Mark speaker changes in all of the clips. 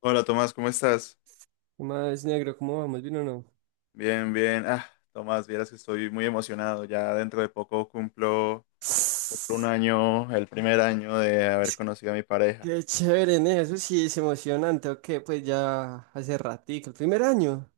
Speaker 1: Hola Tomás, ¿cómo estás?
Speaker 2: Más negro, ¿cómo vamos? ¿Bien o no?
Speaker 1: Bien, bien. Ah, Tomás, vieras que estoy muy emocionado. Ya dentro de poco cumplo un
Speaker 2: Es
Speaker 1: año, el primer año de haber
Speaker 2: que-
Speaker 1: conocido a mi pareja.
Speaker 2: Qué chévere, ¿no? Eso sí es emocionante, ¿ok? Pues ya hace ratico, el primer año.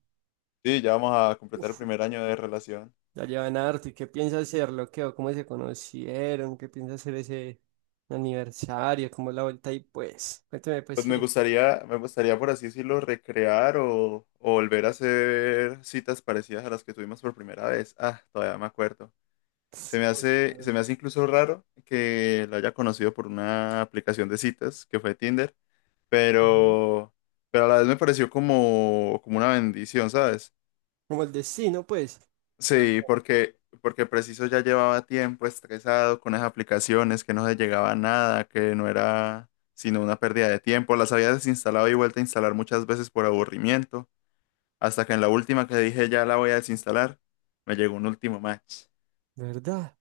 Speaker 1: Sí, ya vamos a completar el
Speaker 2: Uf,
Speaker 1: primer año de relación.
Speaker 2: ya llevan harto. ¿Y qué piensa hacerlo? ¿Qué? ¿O cómo se conocieron? ¿Qué piensa hacer ese aniversario? ¿Cómo la vuelta? Y pues, cuéntame, pues,
Speaker 1: Pues me
Speaker 2: ¿qué?
Speaker 1: gustaría, me gustaría por así decirlo, recrear o volver a hacer citas parecidas a las que tuvimos por primera vez. Ah, todavía me acuerdo. Se me
Speaker 2: Oh,
Speaker 1: hace, se
Speaker 2: claro.
Speaker 1: me hace incluso raro que la haya conocido por una aplicación de citas que fue Tinder.
Speaker 2: Ujú.
Speaker 1: pero, pero a la vez me pareció como una bendición, ¿sabes?
Speaker 2: Como el destino, pues. Claro.
Speaker 1: Sí, porque preciso ya llevaba tiempo estresado con las aplicaciones, que no se llegaba a nada, que no era sino una pérdida de tiempo. Las había desinstalado y vuelto a instalar muchas veces por aburrimiento, hasta que en la última que dije ya la voy a desinstalar, me llegó un último match.
Speaker 2: ¿Verdad?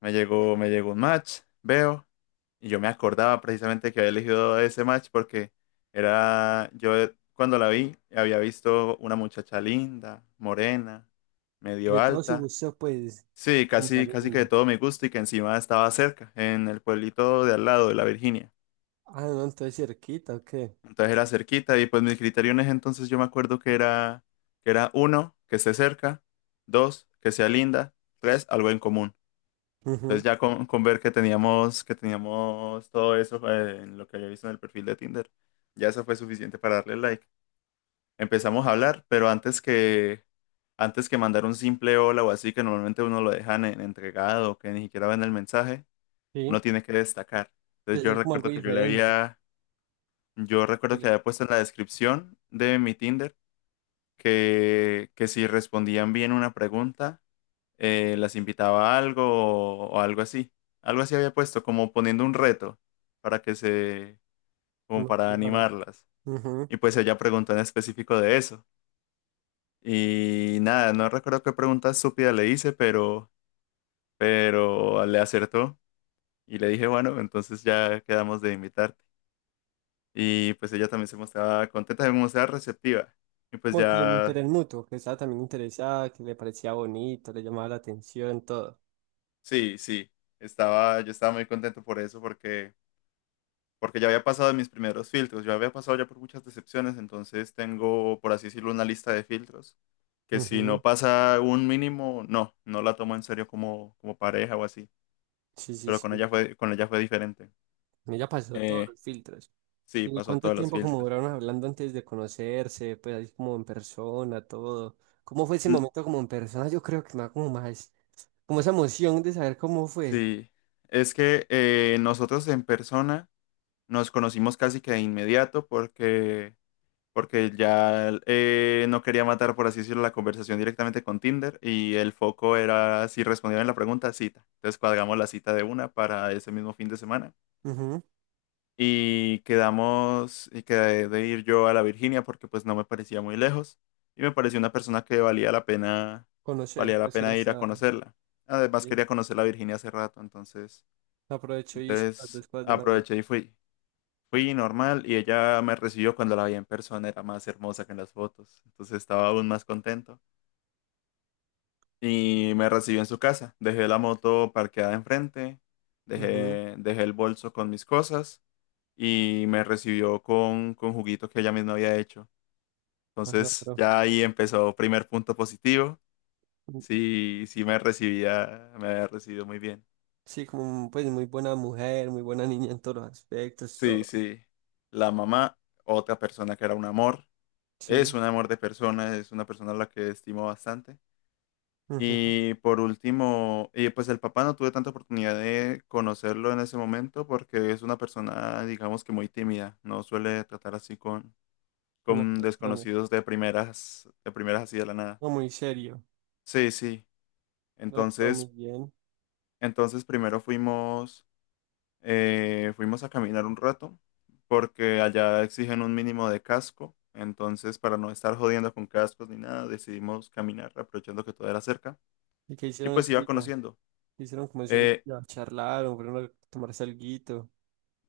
Speaker 1: Me llegó un match, veo, y yo me acordaba precisamente que había elegido ese match porque yo cuando la vi, había visto una muchacha linda, morena, medio
Speaker 2: De todo su
Speaker 1: alta.
Speaker 2: gusto, pues,
Speaker 1: Sí,
Speaker 2: linda,
Speaker 1: casi, casi que de
Speaker 2: linda.
Speaker 1: todo me gusta y que encima estaba cerca, en el pueblito de al lado de la Virginia.
Speaker 2: Ah, no, entonces cerquita, ¿o qué?
Speaker 1: Entonces era cerquita y pues mis criterios en ese entonces yo me acuerdo que era uno, que esté cerca, dos, que sea linda, tres, algo en común.
Speaker 2: Ujú,
Speaker 1: Entonces ya con ver que teníamos todo eso en lo que había visto en el perfil de Tinder, ya eso fue suficiente para darle like. Empezamos a hablar, pero antes que mandar un simple hola o así, que normalmente uno lo dejan en entregado, que ni siquiera ven el mensaje,
Speaker 2: sí,
Speaker 1: uno tiene que destacar. Entonces
Speaker 2: debe ser como algo diferente.
Speaker 1: yo
Speaker 2: que
Speaker 1: recuerdo que
Speaker 2: le-
Speaker 1: había puesto en la descripción de mi Tinder que si respondían bien una pregunta, las invitaba a algo o algo así. Algo así había puesto, como poniendo un reto para que se,
Speaker 2: Se
Speaker 1: como para
Speaker 2: motivaran.
Speaker 1: animarlas.
Speaker 2: Ujú.
Speaker 1: Y pues ella preguntó en específico de eso. Y nada, no recuerdo qué pregunta estúpida le hice, pero le acertó. Y le dije, bueno, entonces ya quedamos de invitarte. Y pues ella también se mostraba contenta, se mostraba receptiva. Y pues
Speaker 2: Como que el
Speaker 1: ya,
Speaker 2: interés mutuo, que estaba también interesada, que le parecía bonito, le llamaba la atención, todo.
Speaker 1: sí, sí, yo estaba muy contento por eso, porque, ya había pasado mis primeros filtros, yo había pasado ya por muchas decepciones, entonces tengo, por así decirlo, una lista de filtros, que si
Speaker 2: Ujú.
Speaker 1: no pasa un mínimo, no la tomo en serio como pareja o así,
Speaker 2: Sí, sí,
Speaker 1: pero con
Speaker 2: sí.
Speaker 1: ella fue, con ella fue diferente.
Speaker 2: Ella pasó todos
Speaker 1: Eh,
Speaker 2: los filtros.
Speaker 1: sí,
Speaker 2: ¿Y
Speaker 1: pasó
Speaker 2: cuánto
Speaker 1: todos los
Speaker 2: tiempo como
Speaker 1: filtros.
Speaker 2: duraron hablando antes de conocerse? Pues ahí como en persona, todo. ¿Cómo fue ese
Speaker 1: Mm.
Speaker 2: momento como en persona? Yo creo que me da como más, como esa emoción de saber cómo fue.
Speaker 1: Sí, es que nosotros en persona nos conocimos casi que de inmediato porque ya no quería matar, por así decirlo, la conversación directamente con Tinder y el foco era si respondían la pregunta, cita. Entonces cuadramos la cita de una para ese mismo fin de semana
Speaker 2: Ujú.
Speaker 1: y quedamos y quedé de ir yo a la Virginia porque pues no me parecía muy lejos y me pareció una persona que valía la pena,
Speaker 2: Conocer,
Speaker 1: valía la
Speaker 2: pues ir
Speaker 1: pena ir a
Speaker 2: hasta
Speaker 1: conocerla. Además
Speaker 2: allí.
Speaker 1: quería conocer la Virginia hace rato, entonces,
Speaker 2: Aprovecho y hice las
Speaker 1: entonces
Speaker 2: dos cosas de una vez.
Speaker 1: aproveché y fui. Fui normal y ella me recibió cuando la vi en persona, era más hermosa que en las fotos, entonces estaba aún más contento. Y me recibió en su casa, dejé la moto parqueada enfrente,
Speaker 2: Ujú.
Speaker 1: dejé el bolso con mis cosas y me recibió con juguito que ella misma había hecho.
Speaker 2: Ah, no,
Speaker 1: Entonces
Speaker 2: pero
Speaker 1: ya ahí empezó primer punto positivo, sí, sí me había recibido muy bien.
Speaker 2: sí, como pues muy buena mujer, muy buena niña en todos los aspectos,
Speaker 1: Sí,
Speaker 2: todo.
Speaker 1: sí, la mamá, otra persona que era un amor, es
Speaker 2: Sí,
Speaker 1: un amor de persona, es una persona a la que estimo bastante.
Speaker 2: ujú,
Speaker 1: Y por último, pues el papá no tuve tanta oportunidad de conocerlo en ese momento porque es una persona, digamos que muy tímida, no suele tratar así con,
Speaker 2: con las
Speaker 1: con
Speaker 2: personas.
Speaker 1: desconocidos de primeras así de la nada.
Speaker 2: No, muy serio.
Speaker 1: Sí, sí.
Speaker 2: No, pero muy
Speaker 1: Entonces,
Speaker 2: bien.
Speaker 1: entonces primero fuimos a caminar un rato porque allá exigen un mínimo de casco. Entonces, para no estar jodiendo con cascos ni nada, decidimos caminar aprovechando que todo era cerca.
Speaker 2: ¿Y qué
Speaker 1: Y
Speaker 2: hicieron
Speaker 1: pues
Speaker 2: ese
Speaker 1: iba
Speaker 2: día?
Speaker 1: conociendo.
Speaker 2: ¿Qué hicieron como ese
Speaker 1: Eh,
Speaker 2: día? Charlaron, fueron a tomarse alguito.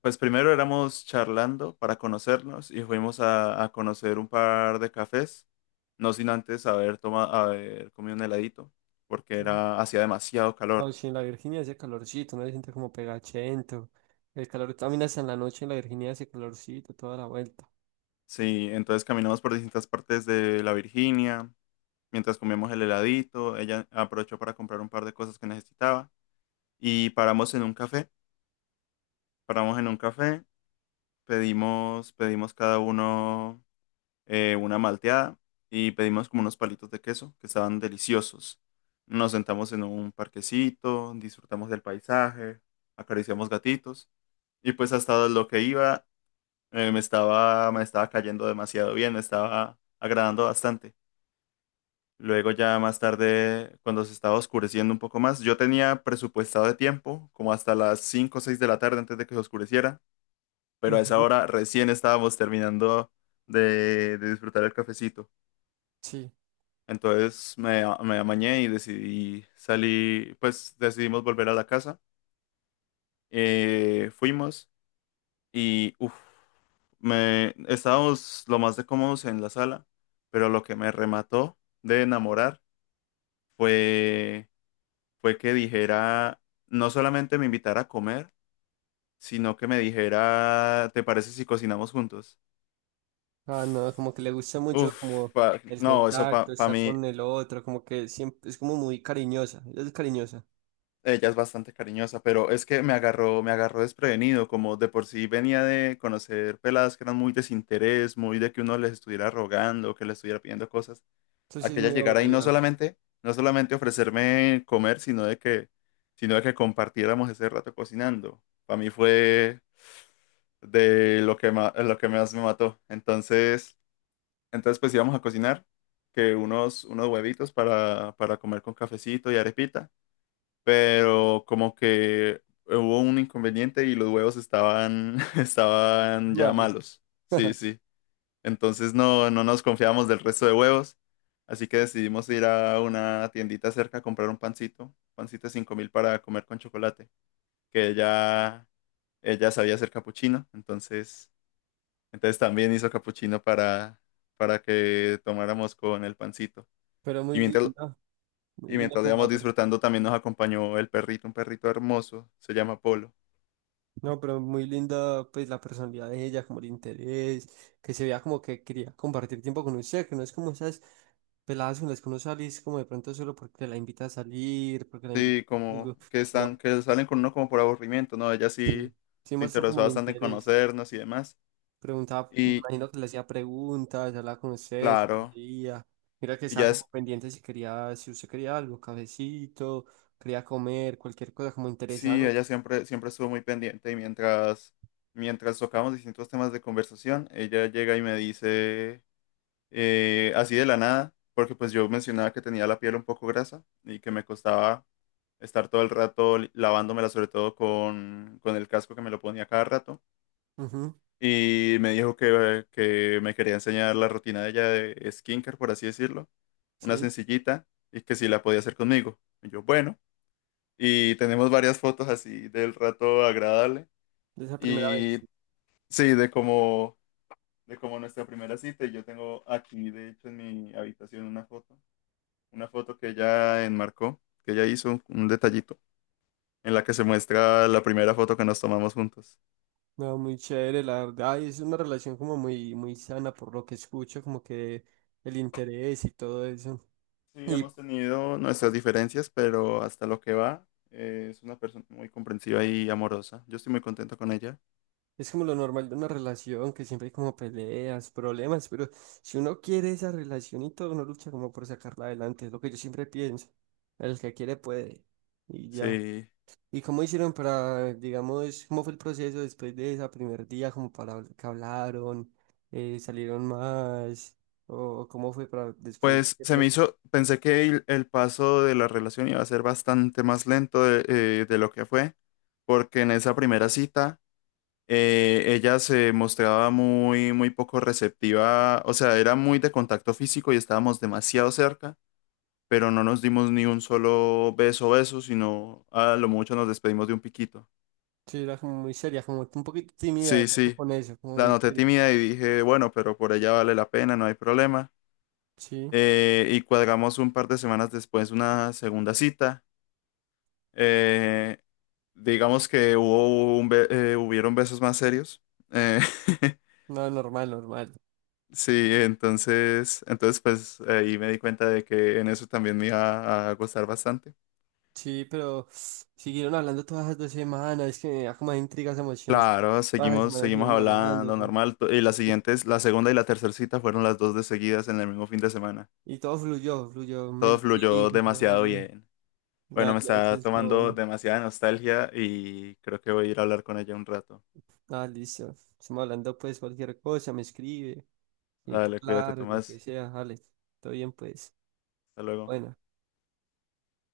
Speaker 1: Pues primero éramos charlando para conocernos y fuimos a conocer un par de cafés, no sin antes haber comido un heladito, porque
Speaker 2: Sí.
Speaker 1: hacía demasiado
Speaker 2: No,
Speaker 1: calor.
Speaker 2: sí, en la Virginia hace calorcito, no se siente como pegachento. El calor también hasta en la noche en la Virginia hace calorcito, toda la vuelta.
Speaker 1: Sí, entonces caminamos por distintas partes de la Virginia, mientras comíamos el heladito, ella aprovechó para comprar un par de cosas que necesitaba y paramos en un café, pedimos cada uno una malteada y pedimos como unos palitos de queso que estaban deliciosos. Nos sentamos en un parquecito, disfrutamos del paisaje, acariciamos gatitos y pues hasta lo que iba me estaba cayendo demasiado bien, me estaba agradando bastante. Luego ya más tarde, cuando se estaba oscureciendo un poco más, yo tenía presupuestado de tiempo como hasta las 5 o 6 de la tarde antes de que se oscureciera, pero a esa
Speaker 2: Ujú.
Speaker 1: hora recién estábamos terminando de disfrutar el cafecito.
Speaker 2: Sí.
Speaker 1: Entonces me amañé y decidí salir, pues decidimos volver a la casa. Fuimos y uf, estábamos lo más de cómodos en la sala, pero lo que me remató de enamorar fue, fue que dijera, no solamente me invitara a comer, sino que me dijera, ¿te parece si cocinamos juntos?
Speaker 2: Ah, no, como que le gusta mucho
Speaker 1: Uf,
Speaker 2: como el
Speaker 1: no, eso
Speaker 2: contacto,
Speaker 1: para
Speaker 2: estar
Speaker 1: mí.
Speaker 2: con el otro, como que siempre es como muy cariñosa. Ella es cariñosa.
Speaker 1: Ella es bastante cariñosa, pero es que me agarró desprevenido, como de por sí venía de conocer peladas que eran muy desinterés, muy de que uno les estuviera rogando, que les estuviera pidiendo cosas,
Speaker 2: Eso
Speaker 1: a
Speaker 2: sí es
Speaker 1: que ella
Speaker 2: muy
Speaker 1: llegara y no
Speaker 2: aburrido ahora.
Speaker 1: solamente, no solamente ofrecerme comer, sino de que compartiéramos ese rato cocinando. Para mí fue de lo que más me mató. Entonces pues íbamos a cocinar, que unos huevitos para comer con cafecito y arepita, pero como que hubo un inconveniente y los huevos estaban, estaban ya
Speaker 2: Malos.
Speaker 1: malos. Sí, sí. Entonces no, no nos confiamos del resto de huevos, así que decidimos ir a una tiendita cerca a comprar un pancito, pancito 5.000 para comer con chocolate, que ella sabía hacer capuchino, entonces también hizo capuchino para que tomáramos con el pancito.
Speaker 2: Pero
Speaker 1: Y
Speaker 2: muy
Speaker 1: mientras,
Speaker 2: linda. Muy
Speaker 1: y
Speaker 2: linda
Speaker 1: mientras lo
Speaker 2: como
Speaker 1: íbamos
Speaker 2: la persona.
Speaker 1: disfrutando, también nos acompañó el perrito, un perrito hermoso, se llama Polo.
Speaker 2: No, pero muy linda pues la personalidad de ella, como el interés, que se vea como que quería compartir tiempo con usted, que no es como esas peladas con las que uno sale y es como de pronto solo porque la invita a salir, porque la invita
Speaker 1: Sí,
Speaker 2: a
Speaker 1: como
Speaker 2: algo,
Speaker 1: que están,
Speaker 2: sino
Speaker 1: que salen con uno como por aburrimiento, ¿no? Ella sí
Speaker 2: sí, sí
Speaker 1: se
Speaker 2: muestra como
Speaker 1: interesó
Speaker 2: el
Speaker 1: bastante en
Speaker 2: interés.
Speaker 1: conocernos y demás.
Speaker 2: Preguntaba, me
Speaker 1: Y
Speaker 2: imagino que le hacía preguntas, hablaba con usted, si
Speaker 1: claro,
Speaker 2: quería. Mira que estaba
Speaker 1: ella es,
Speaker 2: como pendiente si quería, si usted quería algo, cafecito, quería comer, cualquier cosa como
Speaker 1: sí,
Speaker 2: interesante.
Speaker 1: ella siempre, siempre estuvo muy pendiente y mientras tocamos distintos temas de conversación, ella llega y me dice, así de la nada, porque pues yo mencionaba que tenía la piel un poco grasa y que me costaba estar todo el rato lavándomela, sobre todo con el casco que me lo ponía cada rato.
Speaker 2: Ujú,
Speaker 1: Y me dijo que me quería enseñar la rutina de ella de skincare, por así decirlo, una
Speaker 2: sí,
Speaker 1: sencillita, y que si la podía hacer conmigo. Y yo, bueno, y tenemos varias fotos así del rato agradable,
Speaker 2: de esa primera vez.
Speaker 1: y sí, de como nuestra primera cita, y yo tengo aquí, de hecho, en mi habitación una foto que ella enmarcó, que ella hizo un detallito, en la que se muestra la primera foto que nos tomamos juntos.
Speaker 2: No, muy chévere, la verdad. Y es una relación como muy, muy sana por lo que escucho, como que el interés y todo eso.
Speaker 1: Sí,
Speaker 2: Y
Speaker 1: hemos tenido nuestras diferencias, pero hasta lo que va, es una persona muy comprensiva y amorosa. Yo estoy muy contento con ella.
Speaker 2: es como lo normal de una relación, que siempre hay como peleas, problemas, pero si uno quiere esa relación y todo, uno lucha como por sacarla adelante, es lo que yo siempre pienso. El que quiere puede, y ya.
Speaker 1: Sí.
Speaker 2: ¿Y cómo hicieron para, digamos, cómo fue el proceso después de ese primer día, como para que hablaron, salieron más, o cómo fue para después
Speaker 1: Pues se me
Speaker 2: decirle?
Speaker 1: hizo, pensé que el paso de la relación iba a ser bastante más lento de lo que fue, porque en esa primera cita ella se mostraba muy, muy poco receptiva, o sea, era muy de contacto físico y estábamos demasiado cerca, pero no nos dimos ni un solo beso, beso, sino a lo mucho nos despedimos de un piquito.
Speaker 2: Sí, era como muy seria, como un poquito tímida, de
Speaker 1: Sí,
Speaker 2: pronto
Speaker 1: sí,
Speaker 2: con eso, como
Speaker 1: la
Speaker 2: muy
Speaker 1: noté
Speaker 2: seria.
Speaker 1: tímida y dije, bueno, pero por ella vale la pena, no hay problema.
Speaker 2: Sí,
Speaker 1: Y cuadramos un par de semanas después una segunda cita. Eh, digamos que hubieron besos más serios. Eh,
Speaker 2: no, normal, normal.
Speaker 1: sí, entonces pues ahí me di cuenta de que en eso también me iba a gustar bastante.
Speaker 2: Sí, pero siguieron hablando todas las dos semanas, es que me da como intrigas emociones.
Speaker 1: Claro,
Speaker 2: Todas las
Speaker 1: seguimos,
Speaker 2: semanas
Speaker 1: seguimos
Speaker 2: siguieron hablando,
Speaker 1: hablando
Speaker 2: güey.
Speaker 1: normal. Y las
Speaker 2: Y,
Speaker 1: siguientes, la segunda y la tercera cita fueron las dos de seguidas en el mismo fin de semana.
Speaker 2: y todo fluyó, fluyó, me
Speaker 1: Todo fluyó
Speaker 2: litigo, todo
Speaker 1: demasiado
Speaker 2: bien.
Speaker 1: bien. Bueno,
Speaker 2: Nada,
Speaker 1: me
Speaker 2: no, eso
Speaker 1: está
Speaker 2: es lo
Speaker 1: tomando
Speaker 2: bueno.
Speaker 1: demasiada nostalgia y creo que voy a ir a hablar con ella un rato.
Speaker 2: Ah, listo. Estamos hablando pues cualquier cosa, me escribe, si necesita
Speaker 1: Dale, cuídate,
Speaker 2: hablar, lo que
Speaker 1: Tomás.
Speaker 2: sea, Alex. Todo bien pues.
Speaker 1: Hasta luego.
Speaker 2: Bueno.